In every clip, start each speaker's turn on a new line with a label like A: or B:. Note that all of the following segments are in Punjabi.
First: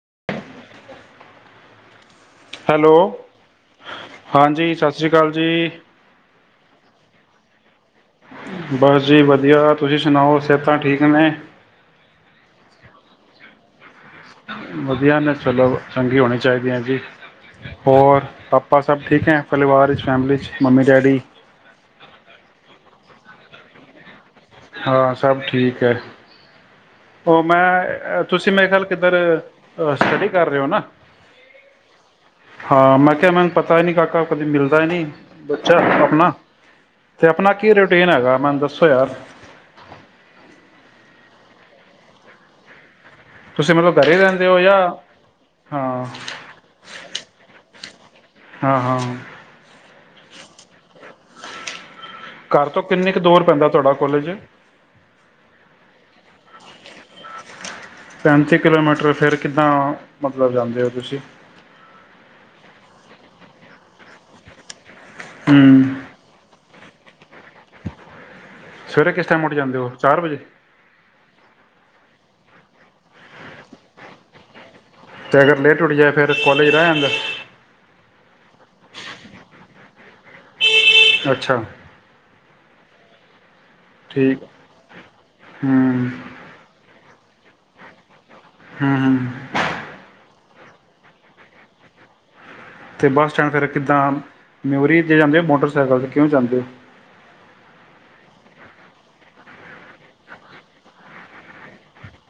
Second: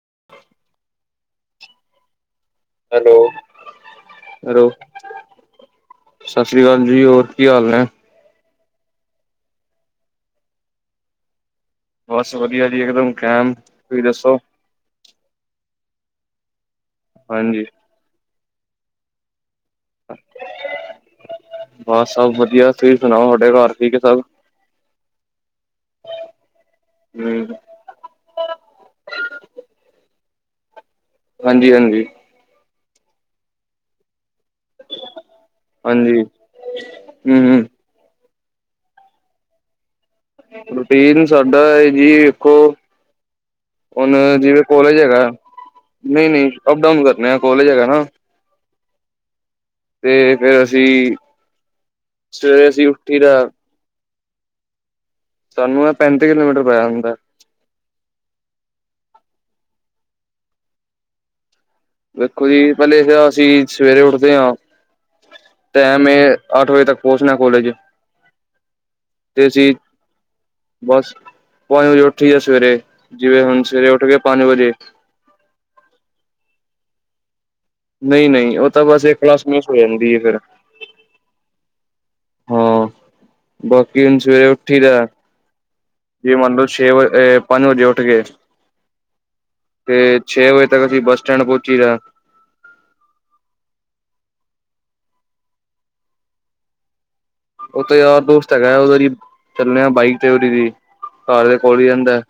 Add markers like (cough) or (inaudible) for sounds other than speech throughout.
A: (inaudible)
B: ਹੈਲੋ
A: ਹੈਲੋ
B: ਹਾਂਜੀ ਸਤਿ ਸ੍ਰੀ ਅਕਾਲ ਜੀ
A: ਸਤਿ ਸ੍ਰੀ ਅਕਾਲ ਜੀ ਹੋਰ ਕੀ ਹਾਲ ਹੈ
B: ਬਸ ਜੀ ਵਧੀਆ ਤੁਸੀਂ ਸੁਣਾਓ ਸਿਹਤਾਂ ਠੀਕ ਨੇ
A: ਬਸ ਵਧੀਆ ਜੀ ਇਕਦਮ ਕਾਇਮ ਤੁਸੀਂ ਦੱਸੋ
B: ਵਧੀਆ ਨੇ ਚਲੋ ਚੰਗੀ ਹੋਣੀ ਚਾਹੀਦੀ ਹੈ ਜੀ
A: ਹਾਂਜੀ
B: ਹੋਰ ਬਸ ਸਬ ਠੀਕ ਹੈ ਪਰਿਵਾਰ ਵਿੱਚ ਫੈਮਿਲੀ ਵਿੱਚ ਮੰਮੀ ਡੈਡੀ
A: ਬਸ ਸਭ ਵਧੀਆ ਤੁਸੀਂ ਸੁਣਾਓ ਤੁਹਾਡੇ ਘਰ ਠੀਕ ਹੈ ਸਬ
B: ਹਾਂ ਸਭ ਠੀਕ ਹੈ ਉਹ
A: ਹਮ
B: ਮੈਂ ਤੁਸੀਂ ਮੇਰੇ ਖਿਆਲ ਕਿੱਧਰ ਸਟੱਡੀ ਕਰ ਰਹੇ ਹੋ ਨਾ
A: ਹਾਂਜੀ ਹਾਂਜੀ
B: ਹਾਂ ਮੈਂ ਕਿਹਾ ਮੈੂਨੂੰ ਪਤਾ ਹੀ ਨਹੀਂ ਕਾਕਾ ਕਦੀ ਮਿਲਦਾ ਹੀ ਨੀ ਬੱਚਾ
A: ਹਾਂਜੀ
B: ਆਪਣਾ ਤੇ
A: ਹਮ
B: ਆਪਣਾ ਕੀ
A: ਹਮ
B: ਰੂਟੀਨ ਹੈਗਾ ਮੈਨੂੰ ਦੱਸੋ ਯਾਰ,
A: ਰੂਟੀਨ ਸਾਡਾ ਹੈ ਜੀ ਇੱਕ ਔ,
B: ਤੁਸੀਂ ਮਤਲਬ ਘਰ
A: ਹੁਣ
B: ਹੀ ਰਹਿੰਦੇ ਹੋ
A: ਜਿਵੇਂ
B: ਜਾਂ
A: ਕੋਲੇਜ ਹੈਗਾ
B: ਹਾਂ
A: ਨਹੀਂ-ਨਹੀਂ ਅਪ ਡਾਊਨ ਕਰਨੇ ਆ ਕੋਲੇਜ ਹੈਗਾ ਨਾ
B: ਹਾਂ-ਹਾਂ,
A: ਤੇ ਫੇਰ ਅਸੀਂ ਸਵੇਰੇ
B: ਘਰ ਤੋਂ
A: ਅਸੀਂ
B: ਕਿੰਨੀ
A: ਉੱਠੀ
B: ਕੁ
A: ਦਾ
B: ਦੂਰ ਪੈਂਦਾ ਤੁਹਾਡਾ ਕੋਲੇਜ,
A: ਤੁਹਾਨੂੰ ਇਹ ਪੈਂਤੀ ਕਿਲੋਮੀਟਰ ਪਇਆ ਹੁੰਦਾ।
B: ਪੈਂਤੀ ਕਿਲੋਮੀਟਰ ਫਿਰ ਕਿੱਦਾਂ ਮਤਲਬ ਜਾਂਦੇ ਹੋ ਤੁਸੀਂ,
A: ਦੇਖੋ ਜੀ, ਪਹਿਲੇ ਅਸੀਂ ਸਵੇਰੇ ਉੱਠਦੇ ਹਾਂ।
B: ਹੂੰ
A: ਟੈਮ ਐ, ਅੱਠ ਵਜੇ ਤੱਕ ਪਹੁੰਚਣਾ ਕੋਲਜ,
B: ਸਵੇਰੇ ਕਿਸ ਟਾਈਮ
A: ਤੇ
B: ਉੱਠ
A: ਅਸੀਂ
B: ਜਾਂਦੇ ਹੋ ਚਾਰ ਵਜੇ ਅਤੇ
A: ਬਸ ਪੰਜ ਵਜੇ, ਉੱਠੀ ਆ ਸਵੇਰੇ ਜਿਵੇਂ, ਹੁਣ ਸਵੇਰੇ ਉੱਠ ਕੇ ਪੰਜ ਵਜੇ।
B: ਤੇ ਅਗਰ ਲੇਟ ਉੱਠ ਜਾਏ ਫੇਰ ਕਾਲਜ ਰਹਿ ਜਾਂਦਾ?
A: ਨਹੀਂ ਨਹੀਂ ਉਹ ਤਾਂ ਬਸ ਇੱਕ ਕਲਾਸ ਮਿਸ ਹੋ ਜਾਂਦੀ ਆ ਫੇਰ,
B: ਅੱਛਾ,
A: ਹਾਂ, ਬਾਕੀ ਹੁਣ
B: ਠੀਕ
A: ਸਵੇਰੇ ਉੱਠੀ ਦਾ
B: ਹੂੰ
A: ਜੇ ਮੰਨ ਲਓ ਛੇ ਵ ਇਹ ਪੰਜ ਵਜੇ ਉੱਠ ਕੇ
B: ਹੂੰ-ਹੂੰ,
A: ਛੇ ਵਜੇ ਤੱਕ ਅਸੀਂ ਬੱਸ ਸਟੈਂਡ ਪਹੁੰਚੀ ਦਾ,
B: ਅਤੇ ਬੱਸ ਸਟੈਂਡ ਫਿਰ ਕਿੱਦਾਂ ਮਿਊਰੀ ਜੇ ਜਾਂਦੇ ਹੋ, ਮੋਟਰਸਾਈਕਲ 'ਤੇ ਕਿਉਂ ਜਾਂਦੇ ਹੋ।
A: ਉਹ ਤਾਂ ਯਾਰ ਦੋਸਤ ਹੈਗਾ, ਉਹ ਦੀ ਚੱਲਿਆ ਬਾਈਕ ਤੇ ਉਦੀ ਦੀ ਘਰ ਦੇ ਕੋਲ ਹੀ ਰਹਿੰਦਾ।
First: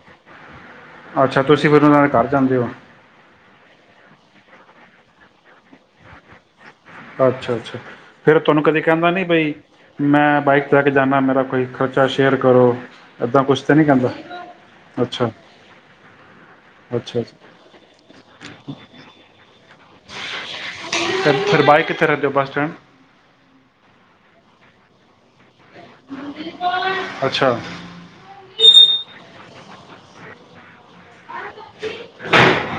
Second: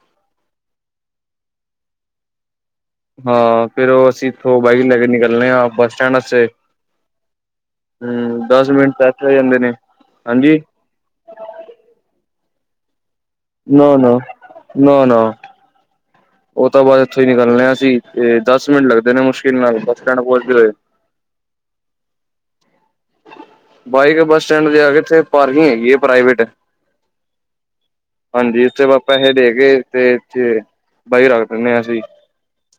B: ਅੱਛਾ, ਤੁਸੀਂ ਫਿਰ ਉਹਨਾਂ ਦੇ ਘਰ ਜਾਂਦੇ ਹੋ।
A: ਹਾਂ ਫੇਰ ਉਹ ਅਸੀਂ ਇਥੋਂ ਬਾਈਕ ਲੈ ਕੇ ਨਿਕਲਣੇ ਆ ਬੱਸ ਸਟੈਂਡ ਵਾਸਤੇ,
B: ਅੱਛਾ-ਅੱਛਾ, ਫੇਰ
A: ਹਮ
B: ਤੁਹਾਨੂੰ
A: ਦਸ
B: ਕਦੇ
A: ਮਿੰਟ
B: ਕਹਿੰਦਾ
A: ਤੱਕ
B: ਨੀ
A: ਹੋ
B: ਬਈ
A: ਜਾਂਦੇ ਨੇ
B: ਮੈਂ
A: ਹਾਂਜੀ
B: ਬਾਈਕ ਲੈ ਕੇ ਜਾਂਦਾ ਮੇਰਾ ਕੋਈ ਖ਼ਰਚਾ ਸ਼ੇਅਰ ਕਰੋ, ਏਦਾਂ ਕੁਛ ਤਾਂ ਨੀ
A: ਨਾ
B: ਕਹਿੰਦਾ
A: ਨਾ ਨਾ ਨਾ
B: ਅੱਛਾ,
A: ਉਹ ਤੋਂ ਬਾਅਦ ਇੱਥੋਂ
B: ਅੱਛਾ
A: ਹੀ
B: ਅੱਛਾ
A: ਨਿਕਲਣਾ ਅ
B: ਤੇ ਫਿਰ ਬਾਈ ਕਿੱਥੇ ਰੱਖਦੇ ਔ। Bus stand,
A: bike bus stand ਦੇ ਆ ਕੇਥੇ ਹੈਗੀ ਐ ਪ੍ਰਾਈਵੇਟ
B: ਅੱਛਾ
A: ਹਾਂਜੀ ਇੱਥੇ ਪਾਪਾ ਇਹ ਦੇਖ (unintelligible)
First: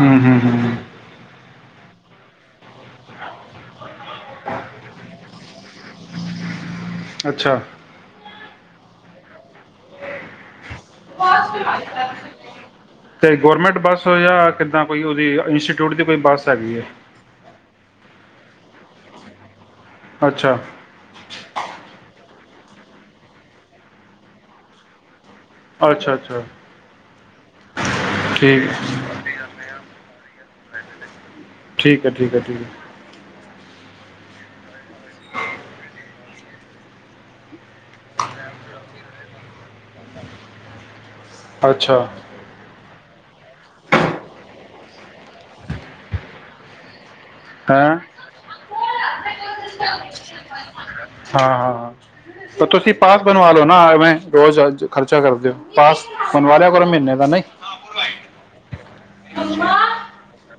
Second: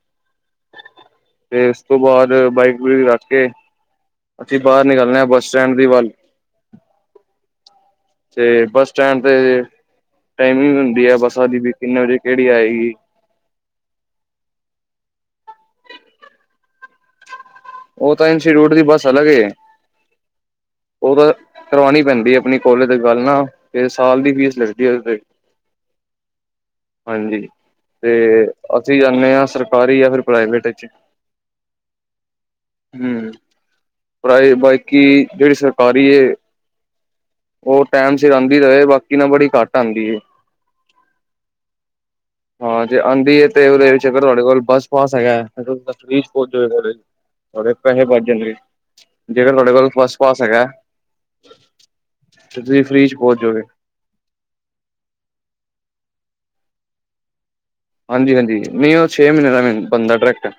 B: ਹੂੰ-ਹੂੰ-ਹੂੰ,
A: ਤੇ ਉਸ ਤੋਂ ਬਾਅਦ ਬਾਈਕ ਬਕ ਰੱਖ ਕੇ ਅਸੀਂ ਬਾਹਰ ਨਿਕਲ ਬੱਸ ਸਟੈਂਡ ਦੀ ਵੱਲ
B: ਅੱਛਾ,
A: ਤੇ ਬੱਸ ਸਟੈਂਡ ਤੇ ਟਾਈਮਿੰਗ ਹੁੰਦਾ
B: ਤੇ ਗੌਰਮੈਂਟ ਬੱਸ ਜਾਂ ਕਿੱਦਾਂ ਕੋਈ ਉਹਦੀ ਇੰਸਟੀਟਿਊਟ ਦੀ ਕੋਈ ਬੱਸ ਹੈਗੀ ਹੈ।
A: ਉਹ ਤਾਂ ਇੰਸਟੀਟਿਊਟ ਦੀ ਬੱਸ ਅਲੱਗ
B: ਅੱਛਾ
A: ਉਹ ਤਾਂ ਕਰਵਾਉਣੀ ਪੈਂਦੀ ਆਪਣੀ ਕੋਲੇਜ ਦੀ ਗੱਲ ਨਾ ਤੇ ਸਾਲ ਦੀ ਫੀਸ ਲੱਗਦੀ ਹੈ।
B: ਅੱਛਾ ਅੱਛਾ
A: ਹਾਂਜੀ ਤੇ
B: ਠੀਕ
A: ਅਸੀਂ ਜਾਂਦੇ ਹਾਂ ਸਰਕਾਰੀ ਆ ਫਿਰ ਪ੍ਰਾਈਵੇਟ ਚ
B: ਠੀਕ ਹੈ ਠੀਕ ਹੈ ਠੀਕ ਹੈ
A: ਹਮ ਪ੍ਰਾਈਵੇਟਬਾਕੀ ਜਿਹੜੀ ਸਰਕਾਰੀ ਉਹ ਟੈਮ ਸਿਰ ਆਉਂਦੀ ਰਹੇ ਬਾਕੀ ਨਾ ਬੜੀ ਘੱਟ ਆਉਂਦੀ
B: ਅੱਛਾ
A: ਜੇ ਆਉਂਦੀ ਹੈ ਤੇ ਉਹਦੇ ਵਿੱਚ ਤੁਹਾਡੇ ਕੋਲ ਬਸ ਪਾਸ ਹੈਗਾ ਬੜੇ
B: ਹੈਂ
A: ਪੈਸੇ ਬਚ ਜਾਣਗੇ ਜੇਕਰ ਤੁਹਾਡੇ ਕੋਲ ਬੱਸ ਪਾਸ ਹੈਗਾ
B: ਹਾਂ
A: ਤੇ
B: ਹਾਂ ਤੁਸੀਂ
A: ਫ੍ਰੀ ਚ
B: ਪਾਸ
A: ਪਹੁੰਚ
B: ਬਣਵਾ
A: ਜਾਓਗੇ।
B: ਲੋ ਨਾ ਐਵੇਂ ਰੋਜ਼ ਖਰਚਾ ਕਰਦੇਓ ਪਾਸ ਬਣਵਾ ਲਿਆ ਕਰੋ ਮਹੀਨੇ ਦਾ ਨਹੀਂ
A: ਹਾਂਜੀ ਹਾਂਜੀ ਨਹੀਂ ਉਹ ਛੇ ਮਹੀਨੇ ਦਾ ਮ ਬੰਦਾ ਡਾਇਰੈਕਟ ਹੈ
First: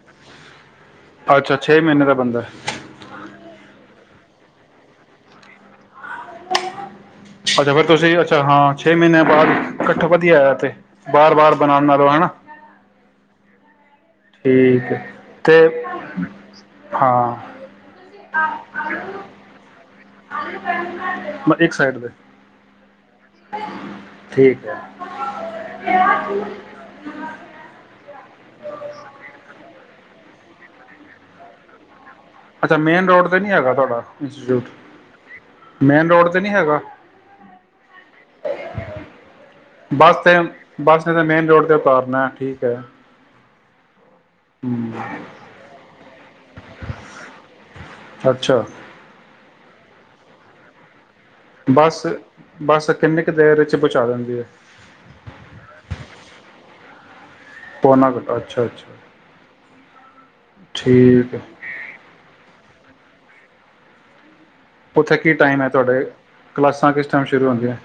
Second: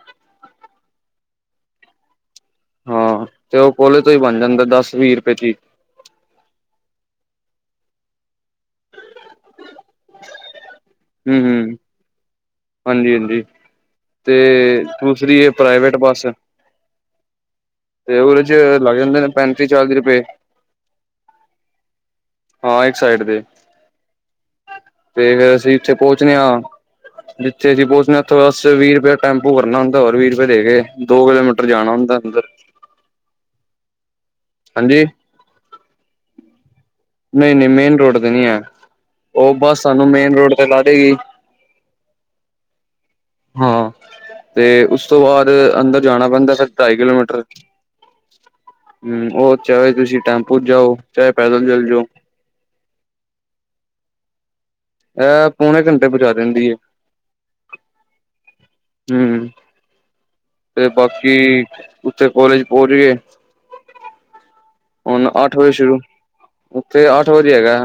B: ਅੱਛਾ ਛੇ ਮਹੀਨੇ ਦਾ ਬੰਦਾ
A: ਹਾਂ ਤੇ ਉਹ ਕੋਲੇ ਤੋਂ ਹੀ ਬਣ ਜਾਂਦਾ ਦਸ ਵੀਹ ਰੁਪਏ ਚ
B: ਅੱਛਾ ਫੇਰ ਤੁਸੀਂ ਅੱਛਾ ਹਾਂ ਛੇ ਮਹੀਨੇ ਬਾਅਦ ਇਕੱਠ ਵਧੀਆ ਆਇਆ ਤੇ ਬਾਰ ਵਾਰ
A: ਹੂੰ-ਹੂੰ,
B: ਬਣਾਉਣ ਨਾਲਓ ਹੈਾ
A: ਹਾਂਜੀ-ਹਾਂਜੀ ਤੇ ਦੂਸਰੀ ਹੈ ਪ੍ਰਾਈਵੇਟ ਬੱਸ
B: ਹਾਂ
A: ਤੇ ਉਹਦੇ ਚ ਲੱਗ ਜਾਂਦੇ ਨੇ ਪੈਂਤੀ ਚਾਲੀਪਏ
B: ਮ ਇੱਕ ਸਾਈਡ ਦੇ
A: ਹਾਂ ਇੱਕ ਸਾਈਡ ਦੇ ਤੇ ਫੇਿਰ ਅਸੀਂ ਉੱਥੇ ਪਹੁੰਚਦੇ ਹਾਂ ਜਿੱਥੇ ਅਸੀਂ ਪਹੁੰਚਣੇ ਬਸ ਵੀਹ ਰੁਪਏ ਟੈਂਪੂ ਕਰਨਾ ਹੁੰਦਾ ਹੋਰ ਵੀਹ ਰੁਪਏ ਦੇ ਕੇ, ਦੋ ਕਿਲੋਮੀਟਰ ਜਾਣਾ ਹੁੰਦਾ। ਅੰਦਰ
B: ਅੱਛਾ ਮੇਨ ਰੋਡ ਤੇ ਨੀ ਹੈਗਾ ਤੁਹਾਡਾ।
A: ਹਾਂਜੀ
B: ਮੇਨ ਰੋਡ ਤੇ ਨਹੀਂ ਹੈਗਾ।
A: ਨਹੀਂ ਨਹੀਂ ਮੇਨ ਰੋਡ ਤੇ ਨਹੀਂ ਹੈ, ਉਹ ਬਸ ਸਾਨੂੰ
B: ਬੱਸ
A: ਮੇਨ ਰੋਡ ਤੇ ਲਾ
B: ਬੱਸ ਨੇ
A: ਦੇਗੀ।
B: ਤਾਂ ਮੇਨ ਰੋਡ ਤੇ ਉਤਾਰਨਾ ਠੀਕ ਹੈ
A: ਹਾਂ ਤੇ ਉਸ
B: ਹਮ
A: ਤੋਂ ਬਾਅਦ ਅੰਦਰ ਜਾਣਾ ਪੈਂਦਾ ਫਿਰ ਢਾਈ ਕਿਲੋਮੀਟਰ,
B: ਅੱਛਾ
A: ਹਮ ਚਾਹੇ ਤੁਸੀਂ ਟੈਂਪੂ ਜਾਓ, ਚਾਹੇ ਪੈਦਲ ਚਲੇ ਜਾਓ
B: ਬੱਸ- ਬੱਸ ਕਿੰਨੀ ਕੁ ਦੇਰ ਚ ਪੂਚਾ ਦਿੰਦੀ ਐ?
A: ਐ, ਪੌਣੇ ਘੰਟੇ ਚ ਪਹੁੰਚਾ ਦਿੰਦੀ ਆ।
B: ਪੌਨਾ ਘੰਟਾ ਅੱਛਾ ਅੱਛਾ
A: ਹਮ, ਤੇ
B: ਠੀਕ
A: ਬਾਕੀ
B: ਹੈ
A: ਉੱਥੇ ਕੋਲੇਜ ਪਹੁੰਚਗੇ।
B: ਉੱਥੇ
A: ਹੁਣ
B: ਕੀ
A: ਅੱਠ
B: ਟਾਈਮ ਹੈ
A: ਵਜੇ, ਸ਼ੁਰੂ
B: ਤੁਹਾਡੇ ਕਲਾਸਾਂ ਕਿਸ
A: ਉੱਥੇ
B: ਟਾਈਮ
A: ਅੱਠ
B: ਸ਼ੁਰੂ
A: ਵਜੇ
B: ਹੁੰਦੀਆਂ
A: ਹੈਗਾ,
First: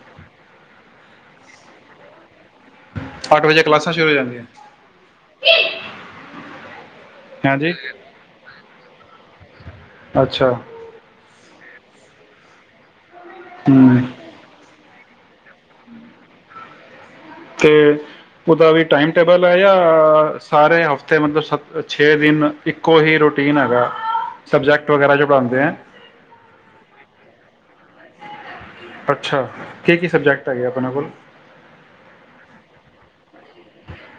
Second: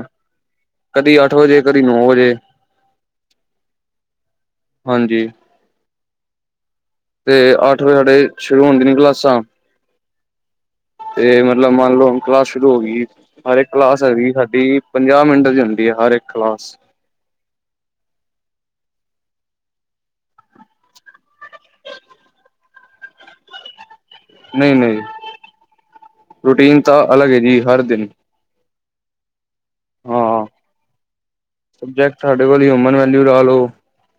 A: ਕਦੀ ਅੱਠ ਵਜੇ, ਕਦੀ ਨੌ ਵਜੇ।
B: ਅੱਠ ਵਜੇ ਕਲਾਸਾਂ ਸ਼ੁਰੂ ਹੋ ਜਾਂਦੀਆਂ
A: ਹਾਂਜੀ ਤੇ,
B: ਹਾਂਜੀ
A: ਅੱਠ ਵਜੇ ਸਾਡੇ ਸ਼ੁਰੂ ਹੁੰਦੀ ਨੇ ਕਲਾਸ ਸਾ
B: ਅੱਛਾ
A: ਤੇ, ਮ ਮੰਨ ਲਓ ਕਲਾਸ ਸ਼ੁਰੂ ਹੋ ਗਈ ਏ। ਹਾਲੇ ਕਲਾਸ
B: ਹਮ
A: ਹੈਗੀ ਸਾਡੀ ਪੰਜਾਹ ਮਿੰਟਾ ਦੀ ਹੁੰਦੀ ਹੈ, ਹਰ ਇੱਕ ਕਲਾਸ।
B: ਤੇ ਉਹਦਾ ਵੀ ਟਾਈਮ-ਟੇਬਲ ਹੈ ਯਾਂ, ਸਾਰੇ ਹਫ਼ਤੇ ਮਤਲਬ ਸ ਛੇ ਦਿਨ, ਇੱਕੋ ਹੀ ਰੂਟੀਨ ਹੈਗਾ।
A: ਨਹੀਂ,
B: ਸਬਜੈਕਟ
A: ਨਹੀਂ
B: ਵਗੈਰਾ ਜੋ ਪੜ੍ਹਾਉਂਦੇ ਹੈ
A: ਰੂਟੀਨ ਤਾਂ ਅਲੱਗ ਏ, ਜੀ, ਹਰ ਦਿਨ।
B: ਅੱਛਾ। ਕੀ ਕੀ
A: ਹਾਂ
B: ਸਬਜੈਕਟ ਹੈਗੇ ਆਪਣੇ ਕੋਲ
A: ਸਬਜੈਕਟ ਸਾਡੇ ਕੋਲ ਹਿਊਮਨ ਵੈਲਿਊ ਲਾ ਲੋ,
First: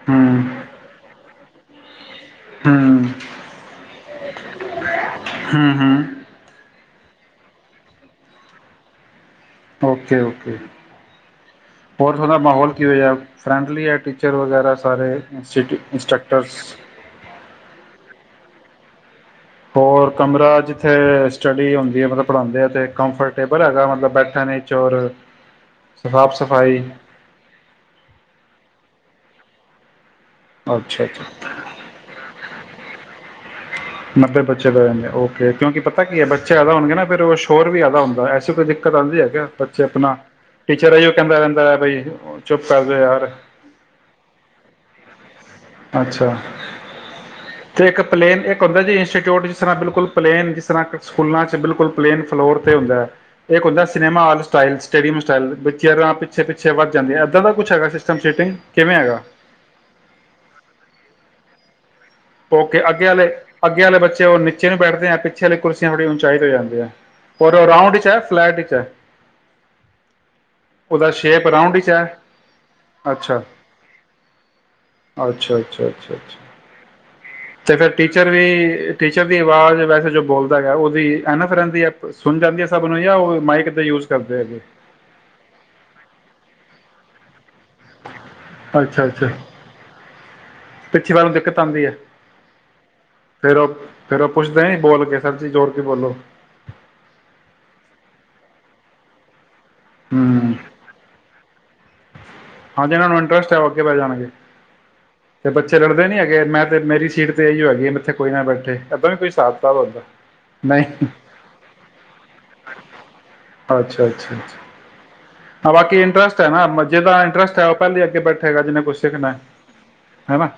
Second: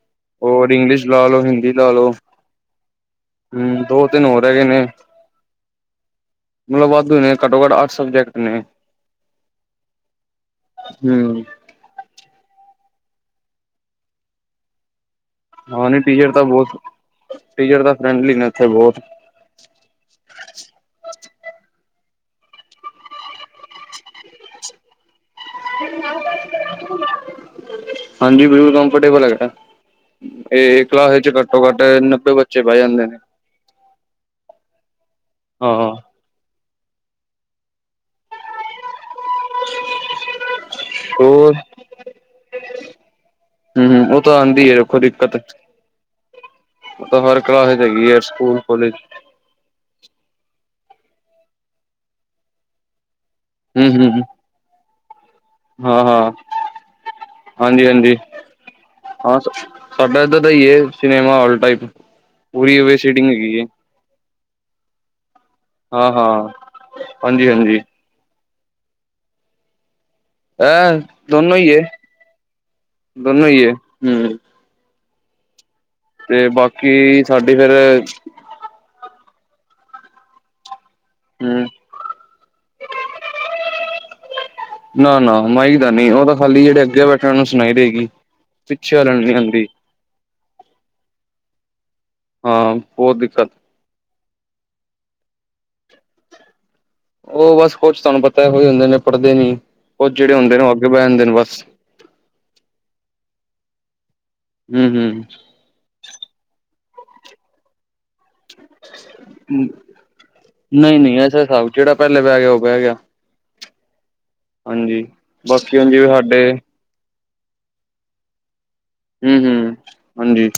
B: ਹੂੰ
A: ਹੋਰ ਇੰਗਲਿਸ਼ ਲਾ ਲਓ ਹਿੰਦੀ ਦੀ ਲਾਲੋਂ।
B: ਹੂੰ
A: ਹੁੰ, ਦੋ ਦਿਨ ਹੋਰ ਰੈਗੇ ਨੇ।
B: ਹੂੰ ਹੂੰ
A: ਮਤਲਬ ਵਾਧੂ ਨੇ। ਘੱਟੋ-ਘੱਟ, ਆਠ ਸਬਜੈਕਟ ਨੇ।
B: ਓਕੇ-ਓਕੇ
A: ਹੂੰ
B: ਹੋਰ, ਥਹਾਡਾ ਮਾਹੌਲ ਕਿਹੋ ਜੇਹਾ ਹੇ? ਫਰੈਂਡਲੀ ਹੈ ਟੀਚਰ ਵਗੈਰਾ ਸਾਰੇ। ਇੰਸਟੀ
A: ਹਾਂ, ਨੀ ਟੀਚਰ ਤਾਂ
B: ਇੰਸਟਰਕਟਰਸ
A: ਬਹੁਤ ਟੀਚਰ ਤਾਂ, ਫ੍ਰੇੰਡਲੀ ਨੇ। ਇੱਥੇ ਬਹੁਤ
B: ਹੋਰ, ਕਮਰਾ ਜਿੱਥੇ ਸਟੱਡੀ ਹੁੰ ਵੀ ਮਤਲਬ ਪੜ੍ਹਾਉਦੇ ਆ, ਅਤੇ ਕੰਫਰਟੇਬਲ ਹੈਗਾ ਮਤਲਬ ਬੈਠਣ 'ਚ ਔਰ ਸਾਫ਼ ਸਫਾਈ
A: ਹਾਂਜੀ। ਬਿਲਕੁਲ, ਕੰਫਰਟੇਬਲ ਹੈਗਾ। ਇਹ
B: ਅੱਛਾ
A: ਕਲਾਸ
B: ਅੱਛਾ
A: ਵਿੱਚ, ਘੱਟੋ- ਘੱਟ, ਨੱਬੇ ਬੱਚੇ ਬੈਅ ਜਾਂਦੇ ਨੇ।
B: ਨੱਬੇ ਬੱਚੇ ਬੈ ਜਾਂਦੇ, ਓਕੇ,
A: ਹਾਂ
B: ਕਿਉਂਕਿ ਪਤਾ ਕੀ ਹੈ, ਬੱਚੇ ਜ਼ਿਆਦਾ ਹੋਣਗੇ ਨਾ ਫਿਰਰ ਸ਼ੋਰ ਵੀ ਜਿਆਦਾ ਹੁਦਾ ਏ, ਐਸੀ ਕੋਈ ਦਿੱਕਤ ਆਂ ਬੱਚੇ ਆਪਣਾ ਟੀਚਰ ਏਈਓ ਕਹਿੰਦਾ
A: ਹੋਰ
B: ਰਹਿੰਦਾ ਹੈ, ਬਈ ਚੁੱਪ ਕਰਜੋ ਯਾਰ।
A: ਹੂੰ ਉਹ ਤਾਂ ਆਉਂਦੀ ਹੈ ਦੇਖੋ ਦਿੱਕਤ
B: ਅੱਛਾ।
A: ਮਤਲਬ ਹਰ ਕਲਾਸ ਚ
B: ਤੇ ਇੱਕ
A: ਹੈਗੀ ਹੈ
B: ਪਲੇਨ
A: ਸਕੂਲ
B: ਇੱਕ ਹੁੰਦਾ
A: ਕਾਲਜ
B: ਜੀ, ਇੰਨਸਿਟਿਊਟ, ਜਿਸ ਤਰ੍ਹਾਂ ਬਿਲਕੁਲ ਪਲੇਨ ਜਿਸ ਤਰ੍ਹਾਂ ਸਕੂਲਾਂ ਚ ਬਿਲਕੁਲ ਪਲੇਨ ਫਲੋਰ ਤੇ ਹੁੰਦੈ। ਇੱਕ ਹੁੰਦੈ
A: ਹੂੰ ਹੂੰ
B: ਸਿਨੇਮਾ
A: ਹੂੰ
B: ਹਾਲ ਸਟਾਈਲ ਚ ਤੇਰੀ ਮੁ ਚੱਲ ਬੱਚਿਆਂ
A: ਹਾਂ
B: ਨਾਲ
A: ਹਾਂ
B: ਪਿੱਛੇ-ਪਿੱਛੇ ਵੱਧ ਜਾਂਦੀ ਏ, ਐਦਾਂ ਦਾ ਕੁਛ
A: ਹਾਂਜੀ
B: ਹੈਗਾ
A: ਹਾਂਜੀ
B: ਸਿਸਟਮ ਸ਼ਿਟਿੰਗ। ਕਿਵੇਂ ਹੈਗਾ?
A: ਸਿਨਮਾ ਹਾਲ ਟਾਈਪ ਪੂਰੀ
B: ਔਕੇ
A: ਵੇ
B: ਅੱਗੇ ਆਲੇ,
A: ਸੀਟਿੰਗ ਹੈਗੀ ਹੈ
B: ਅੱਗੇ ਆਲੇ ਬੱਚੇ ਔ ਨਿੱਚੇ ਨੂੰ ਬੈਠਦੇ ਐਂ, ਪਿੱਛੇ ਆਲੀ ਕੁਰਸੀਆਂ ਬੜ੍ਹੀ
A: ਹਾਂ
B: ਉਚਾਈ
A: ਹਾਂ
B: ਤੇ ਜਾਂਦੀਐ।
A: ਹਾਂਜੀ
B: ਹੋਰ ਔ
A: ਹਾਂਜੀ
B: ਰਾਊਂਡ ਇੱਚ ਐ ਫਲੈਟ ਇੱਚ ਐ?
A: ਐ ਦੋਨੋਂ ਈ ਏ, ਦੋਨੋਂ ਈ ਏ, ਹੂੰ।
B: ਅੱਛਾ-ਅੱਛਾ।
A: ਤੇ ਬਾਕੀ ਸਾਡੀ ਫੇਰ
B: ਤੇ ਫੇਿਰ ਟੀਚਰ ਵੀ ਟੀ ਚਰ ਦੀ ਆਵਾਜ਼ ਵੈਸੇ ਜੋ ਬੋਲਦਾ ਹੈਗੈ, ਔ ਵੀ ਐਨਫ
A: ਹੂੰ
B: ਰੈਂਦੀ ਐ, ਪ ਸੁਣ ਜਾਂਦੀ ਐ ਸਭ ਔਨਾ ਨੂੰ ਯਾ ਔ ਮਾਈਕ ਦਾ ਯੂਜ ਕਰਦੇ ਹੈਗੇ।
A: ਨਾ ਨਾ ਮਾਈਕ ਦਾ ਨਹੀਂ ਉਹ ਤਾਂ ਖਾਲੀ ਜਿਹੜੇ ਅੱਗੇ ਬੈਠਣ ਨੂੰ ਸੁਣਾਈ ਦੇਗੀ, ਪਿੱਛੇ
B: ਅੱਛਾ
A: ਆਲਿਆਂ ਨੂੰ
B: ਅੱਛਾ
A: ਨੀ ਆਂਦੀ।
B: ਕਤ ਆਂਦੀ ਐ।
A: ਹਾਂ, ਬੋਤ ਦਿੱਕਤ।
B: ਫਿਰ ਉਹ ਪੁੱਛਦੇ ਨੀ ਬੋਲ ਕੇ ਸਰ ਜੀ ਜ਼ੋਰ ਕੇ ਬੋਲੋ
A: ਔ ਬਸ ਕੁਛ ਤੁਆਨੂੰ ਪਤੈ ਹੋ ਈ ਜਾਂਦੇ ਨੇ। ਪੜਦੇ ਨੀ ਕੁਝ ਜਿਹੜੇ
B: ਹਮ
A: ਹੁੰਦੇ ਨੇ ਔ ਅੱਗੇ ਬੈ ਜਾਂਦੇ ਨੇ ਬਸ
B: ਹਾਂ, ਜਿੰਨਾਂ ਨੂੰ ਇੰਟਰਸਟ ਐ ਔ ਅੱਗੇ ਬੈ ਜਾਣਗੇ
A: ਹੂੰ ਹੂੰ
B: ਤੇ ਬੱਚੇ ਲੜਦੇ ਨੀ ਹੈਗੇ ਮੈਂ ਤੇ, ਮੇਰੀ ਸੀਟ ਤੇ ਇਯੋ ਹੈਗੀ ਏ ਨਹੀਂ
A: ਨਈ-ਨਈ ਐਸਾ ਹਿਸਾਬ ਜੇੜਾ ਪੈਲੇ ਬੈ ਗਿਆ ਔ ਬੈ ਗਿਆ।
B: ਅੱਛਾ ਅੱਛਾ ਅੱਛਾ
A: ਹਾਂਜੀ।
B: ਹਾਂ,
A: ਹੁਣ
B: ਬਾਕੀ
A: ਜਿਵੇਂ
B: ਇੰਟਰਸਟ ਹੈ
A: ਸਾਡੇ
B: ਨਾ ਮ, ਜੇਦਾ ਟਰੱਸਟ ਏ ਪਹਿਲੇ ਅੱਗੇ ਬੈਠੇਗਾ ਜਿਹਨੇ। ਕੁਛ ਸਿੱਖਣਾ
A: ਹੂੰ
B: ਹੈ
A: ਹੂੰ
B: ਹਨਾ
A: ਹਾਂਜੀ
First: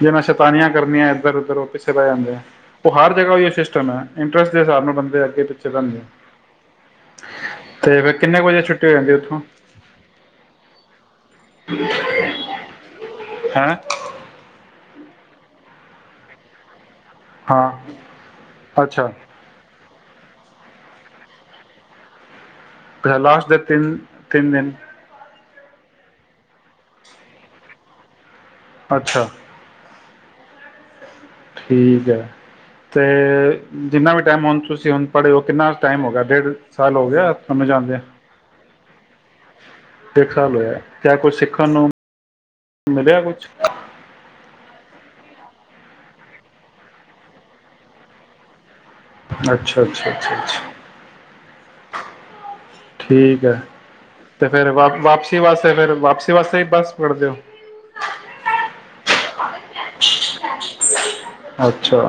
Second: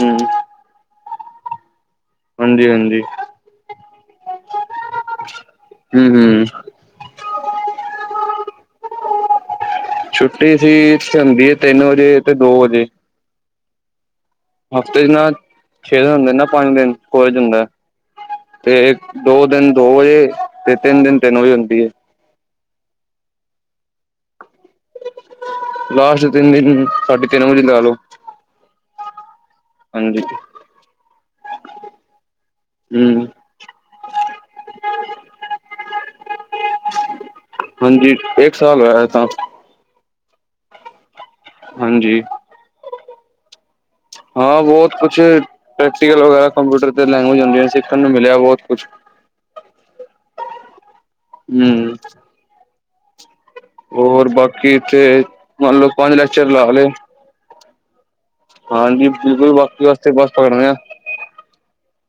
A: ਹੂੰ
B: ਸ਼ੈਤਾਨੀਆਂ ਕਰਨੀਆਂ। ਧਰੋ ਧਰੋ। ਪੈ ਜਾਂਦੇ
A: ਹਾਂਜੀ
B: ਉਹ
A: ਹਾਂਜੀ
B: ਹਰ ਜਗ੍ਹਾ ਸਿਸਟਮ ਹੈ, ਇੰਟਰਸਟ ਦੇ ਹਿਸਾਬ ਨਾਲ ਬੰਦੇ ਅੱਗੇ ਪਿੱਛੇ ਬਣਦੇ
A: ਹੂੰ ਹੂੰ
B: ਤੇ ਫਿਰ ਕਿੰਨੇ ਕੁ ਵਜੇ ਛੁੱਟੀ ਜਾਂਦੇ (inaudible) ਉੱਥੋਂ-
A: ਛੁੱਟੀ ਸੀ। ਹੁੰਦੀ ਹੈ ਤਿੰਨ ਵਜੇ ਤੇ ਦੋ ਵਜੇ।
B: ਹੈਂ
A: ਹਫ਼ਤੇ ਚ ਨਾ ਛੇ ਦਿਨ ਹੁੰਦੇ ਨੇ ਨਾ ਪੰਜ ਦਿਨ। ਹੋ ਜਾਂਦਾ,
B: ਹਾਂ
A: ਤੇ
B: ਅੱਛਾ
A: ਦੋ ਦਿਨ ਦੋ ਵਜੇ ਤੇ ਤਿੰਨ ਦਿਨ ਤਿੰਨ ਵਜੇ ਹੁੰਦੀ ਐ।
B: ਲਾਸਟ ਦੇ ਤਿੰਨ ਤਿੰਨ ਦਿਨ
A: ਲਾਸਟ ਦੇ ਤਿੰਨ ਦਿਨ ਸਾਢੇ ਤਿੰਨ ਵਜੇ ਲਾ ਲੋ।
B: ਅੱਛਾ।
A: ਹਾਂਜੀ।
B: ਠੀਕ ਹੈ, ਤੇ
A: ਹੂੰ
B: ਜਿੰਨਾ ਵੀ ਟਾਈਮ ਹੁਣ ਤੁਸੀਂ ਹੁਣ ਪੜ੍ਹੇ ਹੋ ਕਿੰਨਾ ਟਾਈਮ ਹੋ ਗਿਆ ਡੇਢ ਸਾਲ ਹੋ ਗਿਆ ਤੁਹਾਨੂੰ ਜਾਦੇ ਆ।
A: ਚਲ ਆਏ ਤਾਂ,
B: ਇੱਕ ਸਾਲ ਹੋਇਆ। ਜਾਂ ਕੁਛ ਸਿੱਖਣ ਨੂੰ
A: ਹਾਂਜੀ
B: ਮਿਲਿਆ ਕੁਛ,
A: ਹਾਂ ਬਹੁਤ ਕੁਛ ਪ੍ਰੈਕਟੀਕਲ ਵਗੈਰਾ ਕੰਪਿਊਟਰ ਤੇ ਲੈਂਗੁਜ ਹੁੰਦੀ, ਸਿੱਖਣ ਨੂੰ ਮਿਲਿਆ ਬਹੁਤ ਕੁਛ
B: ਅੱਛਾ-ਅੱਛਾ-ਅੱਛਾ-ਅੱਛਾ,
A: ਹੂੰ,
B: ਠੀਕ,
A: ਹੋਰ
B: ਤੇ ਫੇਰ
A: ਬਾਕੀ
B: ਵਾ
A: ਇੱਥੇ
B: ਵਾਪਸੀ ਵਾਸਤੇ
A: ਮੰਨ ਲਓ
B: ਫਿਰ
A: ਪੰਜ
B: ਵਾਪਸੀ
A: ਲੈਕਚਰ
B: ਵਾਸਤੇ ਹੀ
A: ਲਾ ਲਏ
B: ਬੱਸ ਫੜਦੇਓ।
A: ਫਿਲ ਵਾਸਤੇ ਬਸ ਪਕੜਨ ਆ
B: ਅੱਛਾ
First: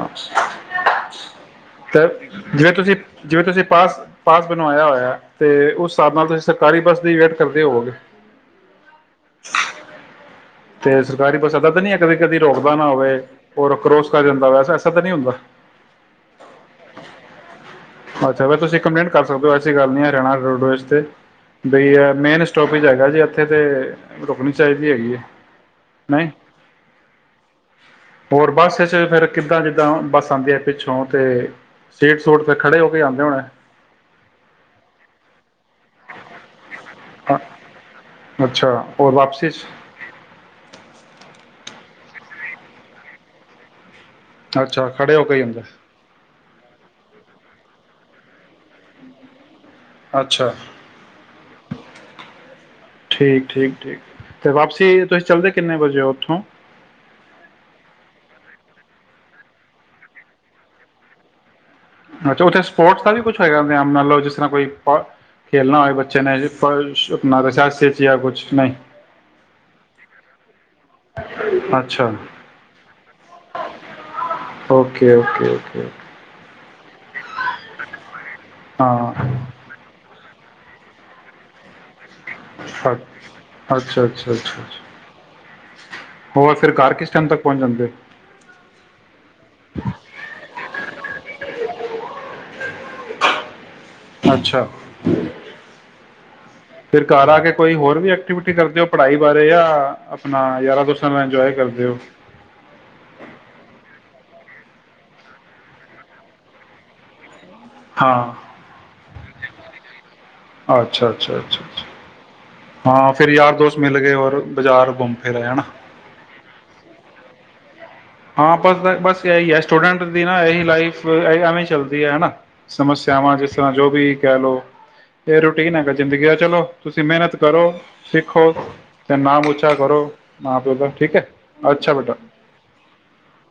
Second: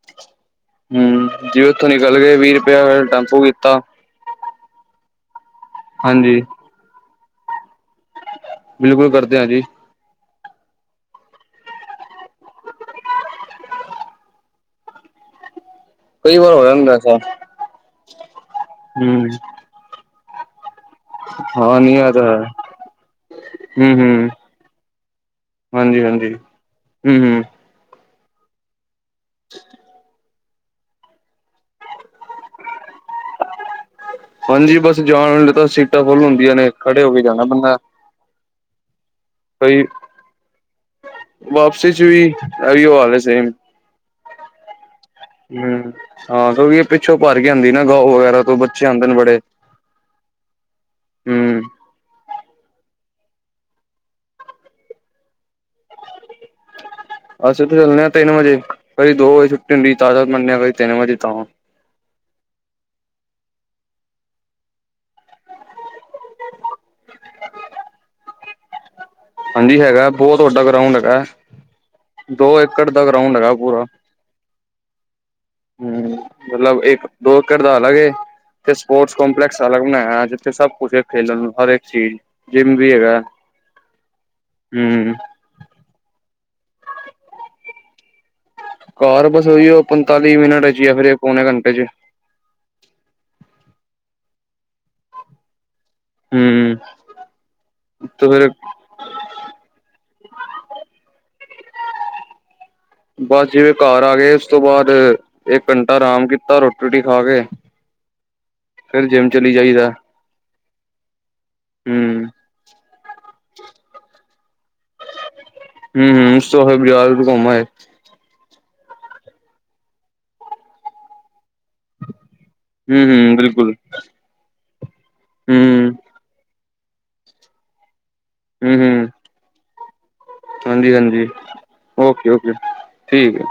A: ਹੂੰ ਜਿਵੇ, ਓਥੋਂ
B: ਅਤੇ
A: ਨਿਕਲ ਗਏ ਵੀਹ ਰੁਪਈਆ ਆਲਾ ਟੈਂਪੂ ਕੀਤਾ।
B: ਬਨ ਆਇਆ ਹੋਇਆ। ਤੇ ਉਸ ਹਿਸਾਬ ਨਾਲ ਤੁਸੀਂ
A: ਹਾਂਜੀ
B: ਸਰਕਾਰੀ ਬੱਸ ਦੀ ਵੇਟ ਕਰਦੇ ਹੋਵੋਗੇ।
A: ਬਿਲਕੁਲ ਕਰਦੇ ਹਾਂਜੀ,
B: ਤੇ ਸਰਕਾਰੀ ਬੱਸ ਏਦਾਂ ਤਾਂ ਨਹੀਂ ਕਦੇ ਕਦੀ ਰੋਕਦਾ ਨਾ ਹੋਵੇ, ਔਰ ਕਰੋਸ ਕਰ ਜਾਂਦਾ ਵੈਸਾ ਐਸਾ ਤਾਂ ਨਹੀਂ ਹੁੰਦਾ।
A: ਕਈ ਵਾਰ ਹੋ ਜਾਂਦਾ ਐਸਾ
B: ਅੱਛਾ ਫੇਰ ਤੁਸੀਂ ਕੰਪਲੇਂਟ ਕਰ
A: ਹੂੰ
B: ਸਕਦੇ ਹੋ, ਐਸੀ ਗੱਲ ਨਹੀਂ। ਹਰਿਆਣਾ ਰੋਡਵੇਜ,
A: ਹਾਂ
B: ਬਈ
A: ਨਹੀਂ ਆ ਤਾਂ
B: ਮੇਨ
A: ਹੈ
B: ਸਟੋਪਜ ਹੈਗਾ, ਜੀ ਇੱਥੇ ਤੇ
A: ਹੂੰ ਹੂੰ
B: ਰੁਕਣੀ ਚਾਹੀਦੀ ਹੈਗੀ ਆ
A: ਹਾਂਜੀ
B: ਨਹੀਂ।
A: ਹਾਂਜੀ ਹੂੰ ਹੂੰ
B: ਹੋਰ ਬਸ ਇਸ ਤ ਫੇਰ ਕਿੱਦਾਂ ਜਿੱਦਾਂ ਬਸ ਤੁਆਨੂੰ ਵੀ ਇੱਥੇ (unintelligible) ਏ ਸੇਟ ਸੂਟ ਤ ਖੜੇ ਹੋ ਕੇ ਜਾਂਦੇ ਹੋਣੈ।
A: ਹਾਂਜੀ, ਬਸ ਜਾਣ ਲਈ ਤਾਂ ਸੀਟਾਂ ਫੁੱਲ ਹੁੰਦੀਆਂ ਨੇ। ਖੜੇ ਹੋ ਕੇ ਜਾਣਾ ਪੈਂਦੈ।
B: ਅੱਛਾ ਔਰ ਵਾਪਸੀ 'ਚ
A: ਕੋਈ ਵਸ ਛ ਛ ਵੀ ਆਇਐ ਹਾਲ ਐ ਸੇਮ।
B: ਅੱਛਾ। ਖੜੇ ਹੋ ਕੇਈ ਹੁੰਦੇ
A: ਹੂੰ ਹਾਂ ਕਿਉਂਕਿ ਇਹ ਪਿੱਛੋਂ ਭਰ ਕੇ ਆਉਂਦੀ ਨਾ ਗਾ ਵਗੈਰਾ ਤੋਂ ਬੱਚੇ ਆਉਂਦੇ ਨੇ ਬੜੇ
B: ਅੱਛਾ
A: ਹੂੰ
B: ਠੀਕ ਠੀਕ ਠੀਕ ਤੇ ਵਾਪਸੀ ਤੁਸੀਂ ਚਲਦੇ ਕਿੰਨੇ ਵਜੇ ਹੋ ਉੱਥੋਂ
A: ਅਸੀਂ ਤਾਂ ਚੱਲਦੇ ਹਾਂ ਤਿੰਨ ਵਜੇ ਕੀ ਦੋ ਵਜੇ ਛੁੱਟੀ ਹੁੰਦੀ ਤਾਜ਼ਾਤ ਮੰਨੇ ਹਾਂ ਕਦੀ ਤਿੰਨ ਵਜੇ ਤਾਂ
B: ਅੱਛਾ ਉੱਥੇ ਸਪੋਰਟਸ ਦਾ ਵੀ ਕੁਛ ਹੋਗਾ ਮੰਨ ਲਓ ਜਿਸ ਤਰ੍ਹਾਂ ਕੋਈ ਖੇਲਣਾ ਹੋਵੇ ਬੱਚੇ ਨੇ ਆਪਣਾ ਜਾਂ ਕੁਛ ਨਹੀਂ
A: ਹਾਂਜੀ ਹੈਗਾ ਬਹੁਤ ਵੱਡਾ ਗਰਾਉਂਡ ਹੈਗਾ
B: ਅੱਛਾ
A: ਦੋ ਏਕੜ ਦਾ ਗਰਾਉਂਡ ਹੈਗਾ ਪੂਰਾ
B: ਓਕੇ ਓਕੇ ਓਕੇ
A: ਹਮ ਮਤਲਬ ਇੱਕ ਦੋ ਏਕੜ ਦਾ ਅਲਗ ਤੇ
B: ਹਾਂ
A: ਸਪੋਰਟਸ ਕੰਪਲੈਕਸ ਅਲਗ ਬਣਾਇਆ ਅੱਜ ੇ ਸਭ ਕੁਛ ਖੇਲਣ ਹਰੇਕ ਚੀਜ਼
B: ਅੱ ਅੱਛਾ ਅੱਛਾ ਅੱਛਾ।
A: ਹਮ
B: ਹੋਰ ਫਿਰ ਘਰ ਕਿਸ ਟਾਈਮ ਤੱਕ ਪਹੁੰਚ ਜਾਂਦੇ
A: ਕਾਰ ਬਸ ਉਹੀ ਪੰਤਾਲੀ ਮਿੰਟ ਹ ਜੀ ਮੇਰੇ ਕੋਨੇ ਘੰਟੇ ਚ
B: ਅੱਛਾ
A: ਹੂੰ
B: ਫਿਰ ਘਰ ਆ ਕੇ ਕੋਈ ਹੋਰ ਵੀ
A: ਤੇ ਫਿਰ
B: ਐਕਟੀਵਿਟੀ ਕਰਦੇ ਹੋ ਪੜ੍ਹਾਈ ਬਾਰੇ ਜਾਂ ਆਪਣਾ ਯਾਰਾਂ ਦੋਸਤਾਂ ਨਾਲ ਇੰਜੋਏ ਕਰਦੇ ਦੇਓ
A: ਬਸ ਜਿਵੇਂ ਘਰ ਆ ਗਏ ਉਸ ਤੋਂ ਬਾਅਦ ਇੱਕ ਘੰਟਾ ਆਰਾਮ ਕੀਤਾ ਰੋਟੀ ਰੋਟੀ ਖਾ ਕੇ
B: ਹਾਂ
A: ਫਰ ਜਿੰਮ ਚਲੀ ਜਾਈਦਾ
B: ਅੱਛਾ ਅੱਛਾ ਅੱਛਾ ਅੱਛਾ
A: ਹਮ
B: ਹਾਂ ਫੇਿਰ ਯਾਰ ਦੋਸਤ ਮਿਲ ਗਏ ਹੋਰ
A: ਸ਼ੋਰੂਮ ਬਾਜ਼ਾਰ ਚ ਘੁੰਮ ਆਈਦਾ ਹ
B: ਆਪਸ ਬਸ ਇਹੀ ਹੈ ਸਟੂਡੈਂਟ ਦੀ ਨਾ ਇਹੀ ਲਾਈਫਵੇਂ ਚੱਲਦੀ ਹੈ ਹਨਾ
A: ਹਮ ਹਮ
B: ਸਮੱਸਿਆਵਾਂ ਜਿਸ ਤਰ੍ਹਾਂ
A: ਬਿਲਕੁਲ
B: ਜੋ ਵੀ ਕਹਿ ਲਓ ਇਹ ਰੂਟੀਨ
A: ਹਮ
B: ਹੈਗਾ ਜ਼ਿੰਦਗੀ ਦਾ ਚਲੋ ਤੁਸੀਂ ਮਿਹਨਤ ਕਰੋ ਸਿੱਖੋ
A: ਹਮ ਹਮ
B: ਤੇ ਨਾਮ ਉਚਾ ਕਰੋ ਮਾਂ ਪਿਓ ਦਾ
A: ਹਾਂਜੀ
B: ਠੀਕ ਹੈ
A: ਹਾਂਜੀ
B: ਅੱਛਾ ਬੇਟਾ
A: ਓਕੇ ਓਕੇ ਠੀਕ ਹੈ।